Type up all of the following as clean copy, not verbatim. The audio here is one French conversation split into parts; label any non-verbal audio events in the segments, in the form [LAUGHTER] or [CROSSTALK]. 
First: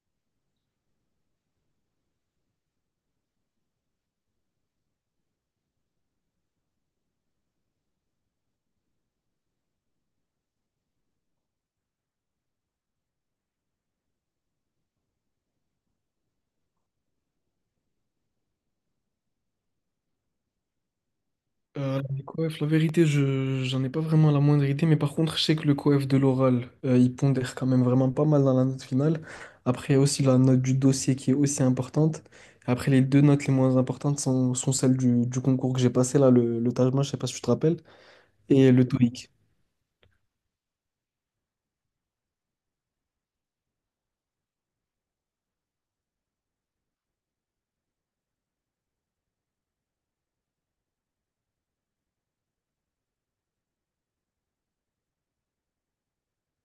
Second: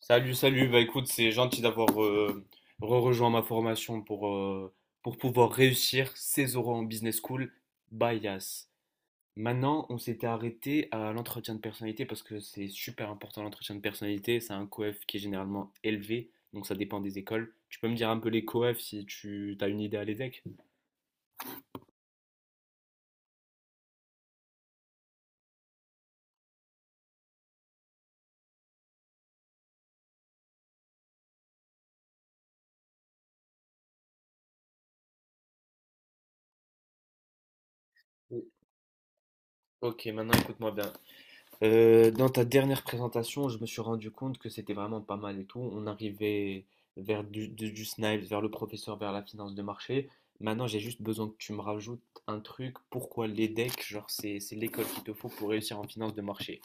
Salut, salut. Bah écoute, c'est gentil d'avoir re-rejoint ma formation pour pour pouvoir réussir ses oraux en business school. Bias. Maintenant, on s'était arrêté à l'entretien de personnalité parce que c'est super important l'entretien de personnalité. C'est un coef qui est généralement élevé, donc ça dépend des écoles. Tu peux me dire un peu les coefs si tu as une idée à l'EDEC? Les coefs, la vérité, je j'en ai pas vraiment la moindre idée, mais par contre, je sais que le coef de l'oral, il pondère quand même vraiment pas mal dans la note finale. Après, il y a aussi la note du dossier qui est aussi importante. Après, les deux notes les moins importantes sont celles du concours que j'ai passé, là, le TAJMA, je sais pas si tu te rappelles, Oui. et le TOEIC. Ok, maintenant écoute-moi bien. Dans ta dernière présentation, je me suis rendu compte que c'était vraiment pas mal et tout. On arrivait vers du Snipes, vers le professeur, vers la finance de marché. Maintenant, j'ai juste besoin que tu me rajoutes un truc. Pourquoi l'EDEC, genre, c'est l'école qu'il te faut pour réussir en finance de marché.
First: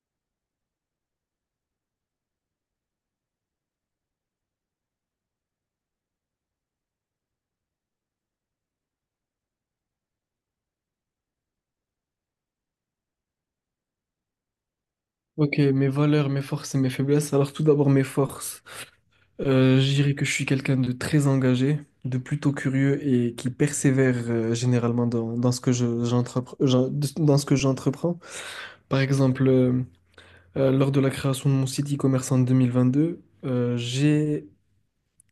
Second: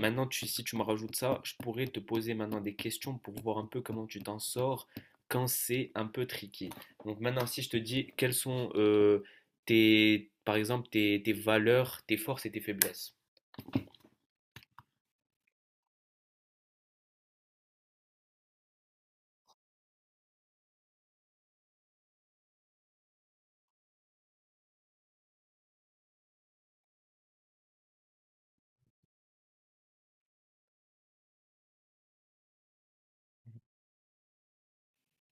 Maintenant, si tu me rajoutes ça, je pourrais te poser maintenant des questions pour voir un peu comment tu t'en sors quand c'est un peu tricky. Donc maintenant, si je te dis quelles sont par exemple, tes valeurs, tes forces et tes faiblesses. Ok, mes valeurs, mes forces et mes faiblesses. Alors, tout d'abord, mes forces. Je dirais que je suis quelqu'un de très engagé, de plutôt curieux et qui persévère généralement dans ce que je, dans ce que j'entreprends. Par exemple, lors de la création de mon site e-commerce en 2022,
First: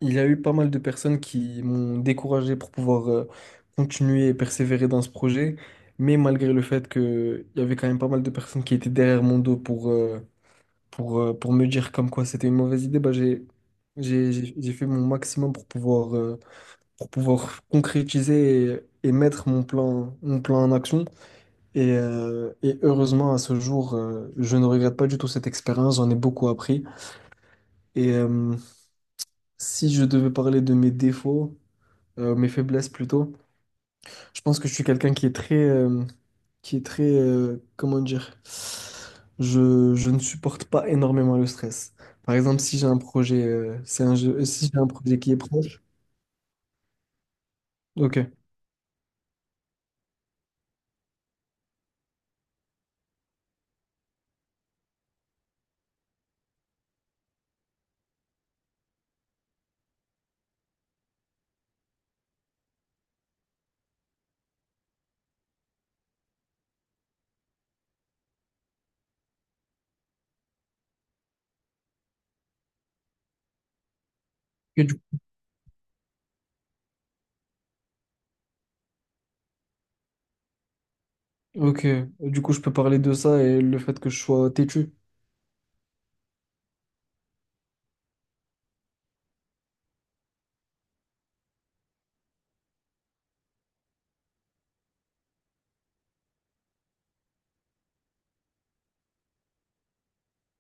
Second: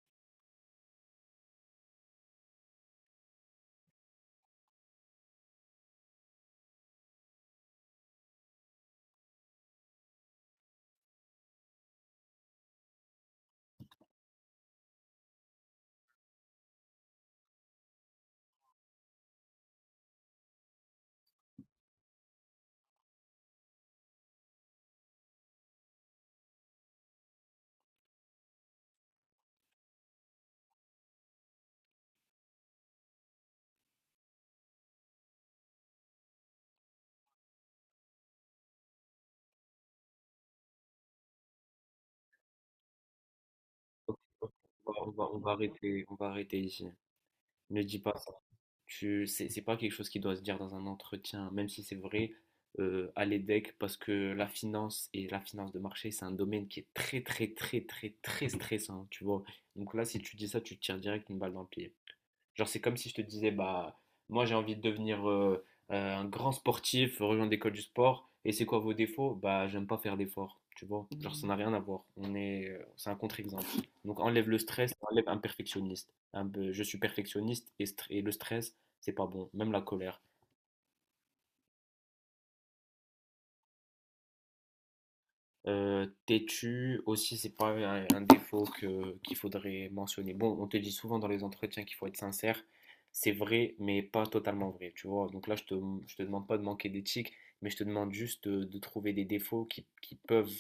il y a eu pas mal de personnes qui m'ont découragé pour pouvoir continuer et persévérer dans ce projet. Mais malgré le fait qu'il y avait quand même pas mal de personnes qui étaient derrière mon dos pour me dire comme quoi c'était une mauvaise idée, bah, j'ai fait mon maximum pour pouvoir concrétiser et mettre mon plan en action. Et heureusement, à ce jour, je ne regrette pas du tout cette expérience, j'en ai beaucoup appris. Et euh, Si je devais parler de mes défauts, mes faiblesses plutôt, je pense que je suis quelqu'un qui est très, comment dire, je ne supporte pas énormément le stress. Par exemple, si j'ai un projet, si j'ai un On projet qui est on va proche, arrêter, on va arrêter ici. Ne dis pas ok. ça. C'est pas quelque chose qui doit se dire dans un entretien, même si c'est vrai, à l'EDEC, parce que la finance et la finance de marché, c'est un domaine qui est très, très, très, très, très stressant, tu vois. Donc là, si tu dis ça, tu te tires direct une balle dans le pied. Genre, c'est comme si je te disais, bah, moi j'ai envie de devenir un grand sportif, rejoindre l'école du sport. Et c'est quoi vos défauts? Bah, j'aime pas faire d'efforts, tu vois. Genre, ça n'a rien à voir. C'est un contre-exemple. Donc, enlève le Et stress, du, enlève un perfectionniste. Je suis perfectionniste et, et le stress, c'est pas bon. Même la colère. ok, du coup, je peux parler de ça et le fait que je sois têtu. Têtu aussi, c'est pas un défaut qu'il faudrait mentionner. Bon, on te dit souvent dans les entretiens qu'il faut être sincère. C'est vrai, mais pas totalement vrai, tu vois. Donc là, je te demande pas de manquer d'éthique, mais je te demande juste de trouver des défauts qui peuvent…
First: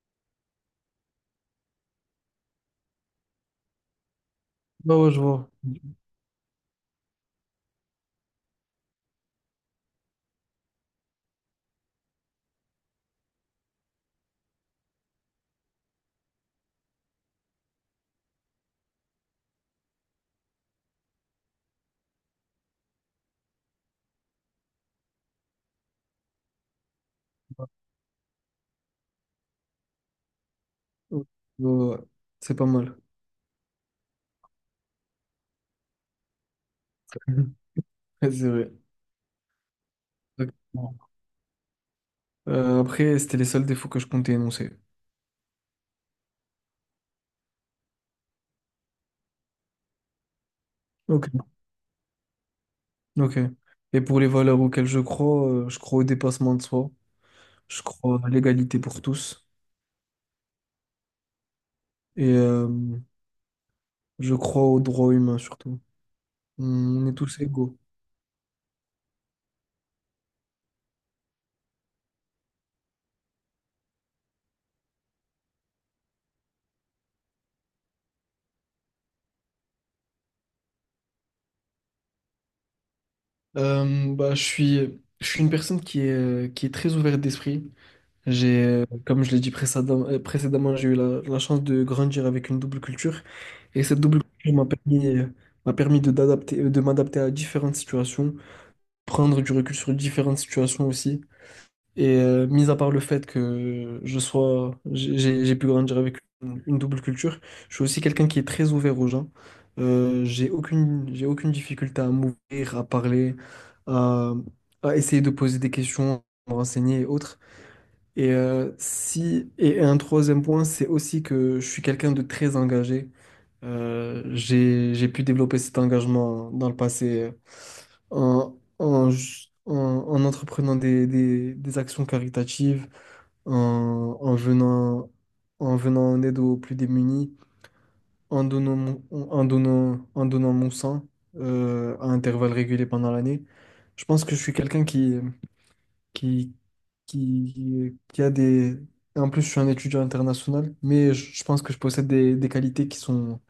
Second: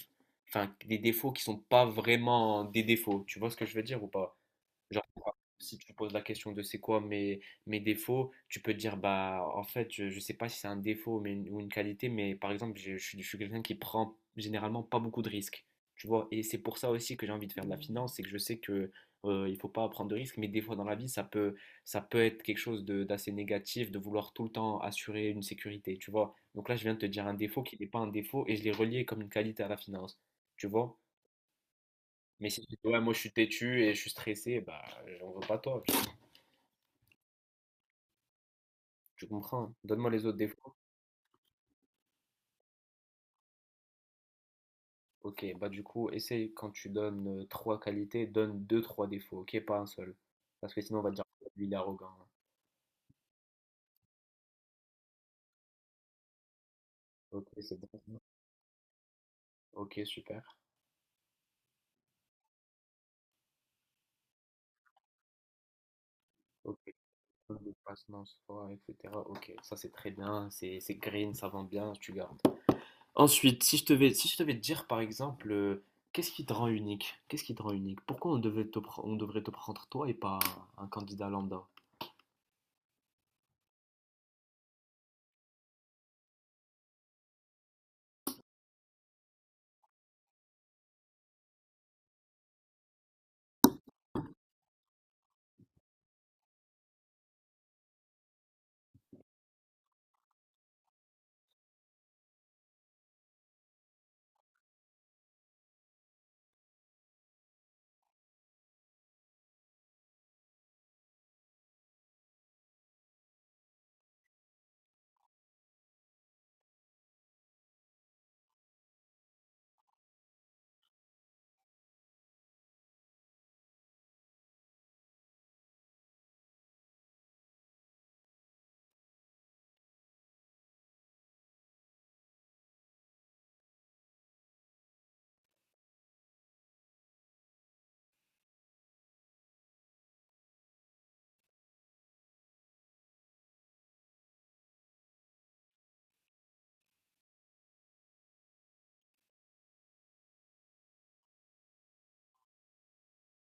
Enfin, des défauts qui sont pas vraiment des défauts. Tu vois ce que je veux dire ou pas? Bah Genre, ouais, je vois. si tu poses la question de c'est quoi mes défauts, tu peux te dire, bah, en fait, je sais pas si c'est un défaut mais, une- ou une qualité, mais par exemple, je, suis je suis quelqu'un qui prend généralement pas beaucoup de risques. Tu vois, et c'est pour ça aussi que j'ai envie de faire de la finance, c'est que je sais que il faut pas prendre de risques, mais des fois dans la vie, ça peut être quelque chose d'assez négatif de vouloir tout le temps assurer une sécurité, tu vois. Donc là, je viens de te dire un défaut qui n'est pas un défaut et je l'ai relié comme une qualité à la finance, tu vois. Ouais, ouais, Mais c'est si pas tu dis, mal. ouais, moi je suis têtu et je suis stressé, bah j'en veux pas toi, [LAUGHS] Mhm. Ouais, c'est vrai. tu comprends. Hein. Donne-moi les autres défauts. Exactement. Après, c'était les seuls défauts que je comptais énoncer. Ok, bah du coup, essaye quand tu donnes trois qualités, donne deux, trois défauts, ok, pas un seul. Parce que sinon on va te dire, oh, Ok. lui il est arrogant. Ok. Et pour les valeurs auxquelles je crois au dépassement de soi, Ok, c'est je bon. crois à l'égalité pour tous. Ok, super. Et, euh, Je crois aux droits humains surtout. Ok, On est tous code de égaux. passe, non, c'est pas, etc. Ok, ça c'est très bien, c'est green, ça vend bien, tu gardes. Ensuite, si je devais te dire par exemple, qu'est-ce qui te rend unique? Qu'est-ce qui te rend unique? Pourquoi on devait te pr- on devrait te prendre toi et pas un candidat lambda? Je suis une personne qui est très ouverte d'esprit. Comme je l'ai dit précédemment, j'ai eu la chance de grandir avec une double culture. Et cette double culture m'a permis de m'adapter à différentes situations, prendre du recul sur différentes situations aussi. Mis à part le fait que je sois, j'ai pu grandir avec une double culture, je suis aussi quelqu'un qui est très ouvert aux gens. J'ai aucune difficulté à m'ouvrir, à parler, à, à essayer de poser des questions, à me renseigner et autres. Et si, et un troisième point, c'est aussi que je suis quelqu'un de très engagé. J'ai pu développer cet engagement dans le passé en, en, ju- en- en entreprenant des actions caritatives, en, en venant, en venant en aide aux plus démunis, en donnant mon, en donnant mon sang à intervalles réguliers pendant l'année. Je pense que je suis quelqu'un qui, qui a des... et en plus, je suis un étudiant international, mais je pense que je possède des qualités qui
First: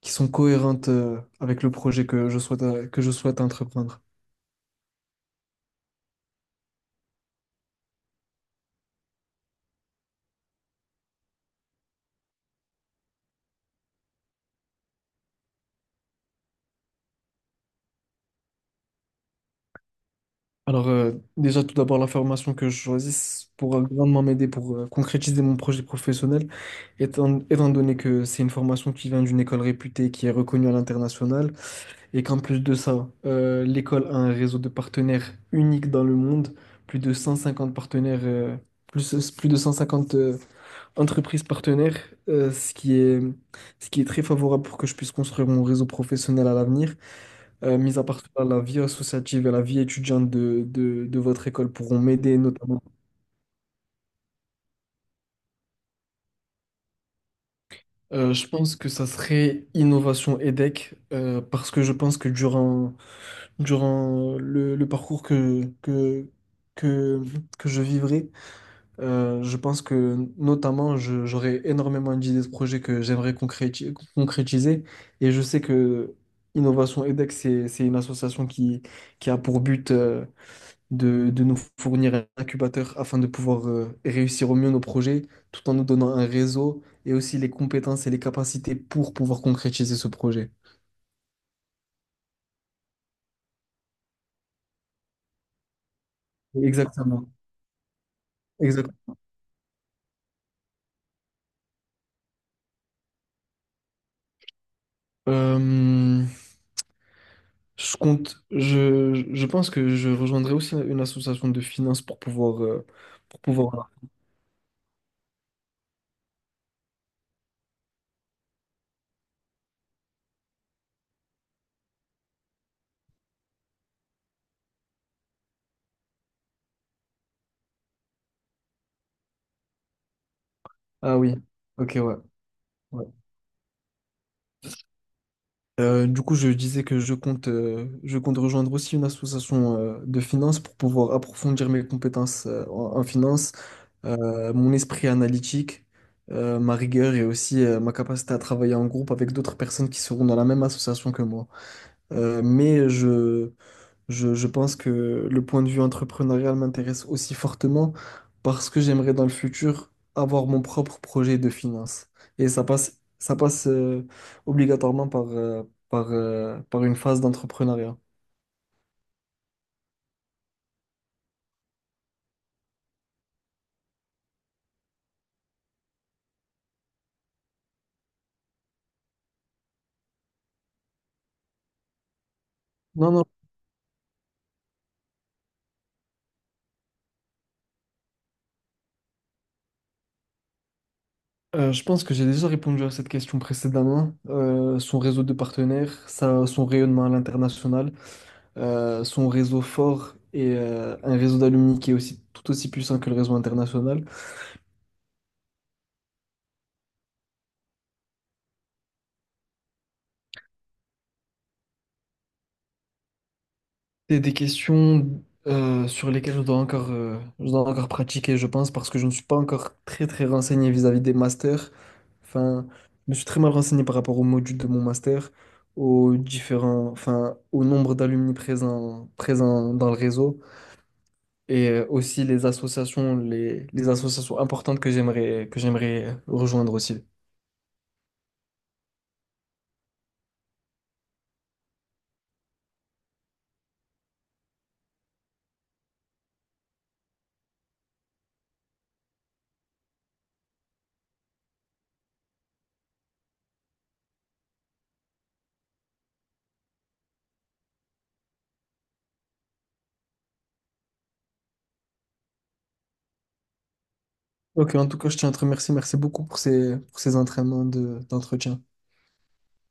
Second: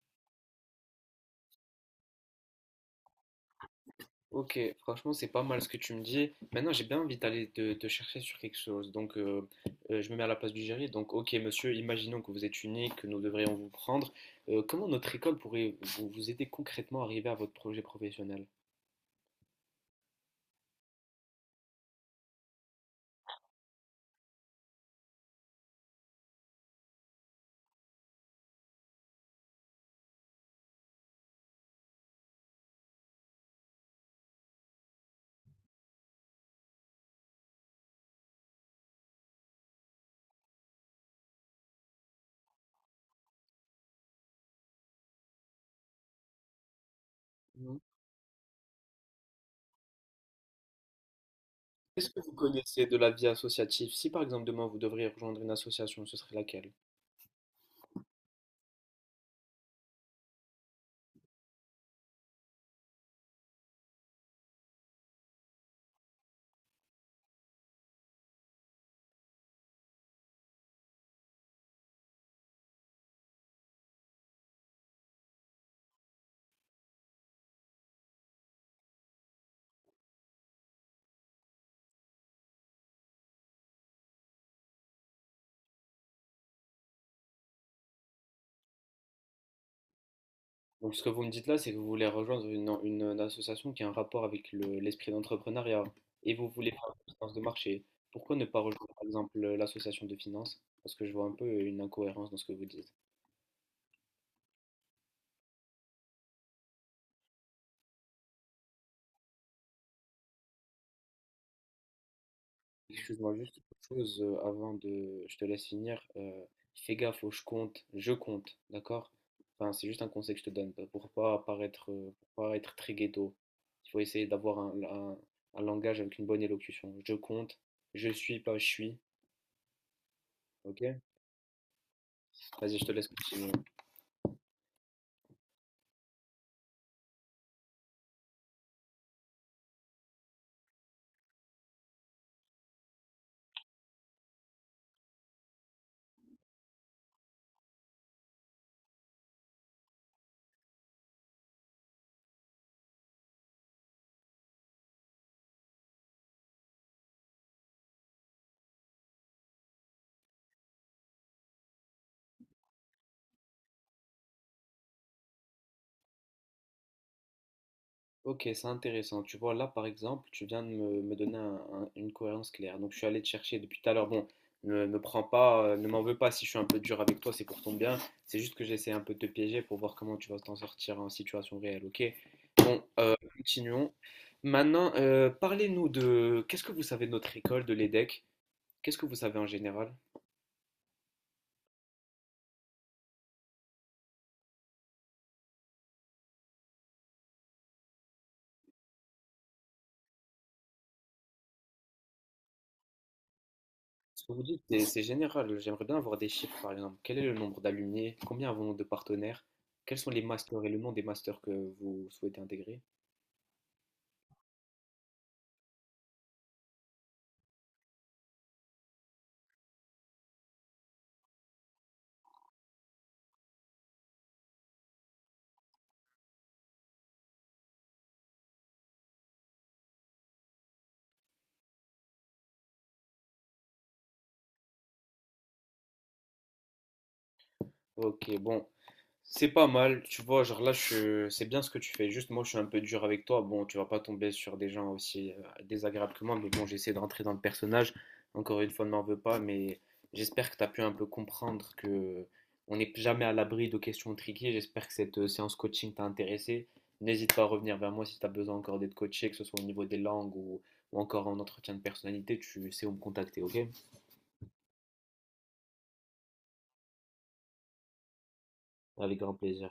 qui sont cohérentes avec le projet que je souhaite entreprendre. Ok, franchement, c'est pas mal ce que tu me dis. Maintenant, j'ai bien envie d'aller te chercher sur quelque chose. Donc, je me mets à la place du jury. Donc, ok, monsieur, imaginons que vous êtes unique, que nous devrions vous prendre. Comment notre école pourrait vous aider concrètement à arriver à votre projet professionnel? Alors, déjà, tout d'abord, la formation que je choisisse pourra grandement m'aider pour concrétiser mon projet professionnel, étant donné que c'est une formation qui vient d'une école réputée, qui est reconnue à l'international, et qu'en plus de ça, l'école a un réseau de partenaires unique dans le monde, plus de 150 partenaires, plus, plus de 150 entreprises partenaires, euh, ce qui est, ce qui est très favorable pour que je puisse construire mon réseau professionnel à l'avenir. Mhm. Mis à part cela, la vie associative et la vie étudiante de votre école pourront Qu'est-ce que vous m'aider notamment. connaissez de la vie associative? Si, par exemple, demain, vous devriez rejoindre une association, ce serait laquelle? Je pense que ça serait Innovation EDEC parce que je pense que durant le parcours que, que je vivrai, je pense que notamment j'aurai énormément d'idées de projets que j'aimerais concrétiser et je sais que Innovation EDEC, c'est une association qui a pour but de nous fournir un incubateur afin de pouvoir réussir au mieux nos projets, tout en nous donnant un réseau et aussi les compétences et les capacités pour pouvoir concrétiser ce projet. Donc, ce que vous me dites là, c'est que vous voulez rejoindre une association qui a un rapport avec l'esprit d'entrepreneuriat et vous voulez faire de la Exactement. finance de marché. Pourquoi ne pas rejoindre, par Exactement. exemple, l'association de finance? Parce que je vois un peu une incohérence dans ce que vous dites. Euh, je pense que je rejoindrai aussi une association de finances pour pouvoir, Excuse-moi pour juste une pouvoir. chose avant de… Je te laisse finir. Fais gaffe au je compte, d'accord? Enfin, c'est juste un conseil que je te donne pour pas paraître, pour pas être très ghetto. Il faut essayer d'avoir un langage avec une bonne élocution. Je compte, je suis, pas je suis, ok? Ah oui, ok, ouais. Vas-y, je te Ouais. laisse continuer. Du coup, je disais que je compte rejoindre aussi une association de finances pour pouvoir approfondir mes compétences en finance mon esprit analytique, ma rigueur et aussi ma capacité à travailler en groupe avec d'autres personnes qui seront dans la même association que moi. Euh, mais je, je pense que le point de vue entrepreneurial m'intéresse aussi fortement parce que j'aimerais dans le futur avoir mon propre projet de finance. Ça passe obligatoirement par, euh, par une phase d'entrepreneuriat. Ok, c'est intéressant. Tu vois, là, par exemple, tu viens de me donner une cohérence claire. Donc, je suis allé te chercher depuis tout à l'heure. Bon, ne m'en veux pas si je suis un peu dur avec toi, c'est pour ton bien. C'est juste que j'essaie un peu de te piéger pour voir comment tu vas t'en sortir en situation réelle, ok? Bon, Non, non. continuons. Maintenant, parlez-nous de… Qu'est-ce que vous savez de notre école, de l'EDEC? Qu'est-ce que vous savez en général? Je pense que j'ai déjà répondu à cette question précédemment. Son réseau de partenaires, son rayonnement à l'international, son réseau fort et un réseau d'alumni qui est aussi tout aussi puissant que le réseau international. Ce que vous dites, c'est général. J'aimerais bien avoir des chiffres, par exemple. Quel est le nombre d'alumni? Combien avons-nous de partenaires? Quels sont les masters et le nom des masters que vous souhaitez intégrer? C'est des questions sur lesquelles je dois encore pratiquer, je pense, parce que je ne suis pas encore très très renseigné vis-à-vis des masters. Enfin, je me suis très mal renseigné par rapport au module de mon master, aux différents, enfin, au nombre d'alumni présents dans le réseau. Et aussi les associations, les associations importantes que j'aimerais rejoindre aussi. Ok, bon, c'est pas mal, tu vois, genre là, je… c'est bien ce que tu fais. Juste, moi, je suis un peu dur avec toi. Bon, tu vas pas tomber sur des gens aussi désagréables que moi, mais bon, j'essaie de rentrer dans le personnage. Encore une fois, ne m'en veux pas, mais j'espère que tu as pu un peu comprendre que on n'est jamais à l'abri de questions triquées. J'espère que cette séance coaching t'a intéressé. N'hésite pas à revenir vers moi si tu as besoin encore d'être coaché, que ce soit au niveau des langues ou encore en entretien de personnalité. Tu sais où me contacter, ok? Ok, en tout cas, je tiens à te remercier. Merci beaucoup pour pour ces entraînements d'entretien. Avec grand plaisir.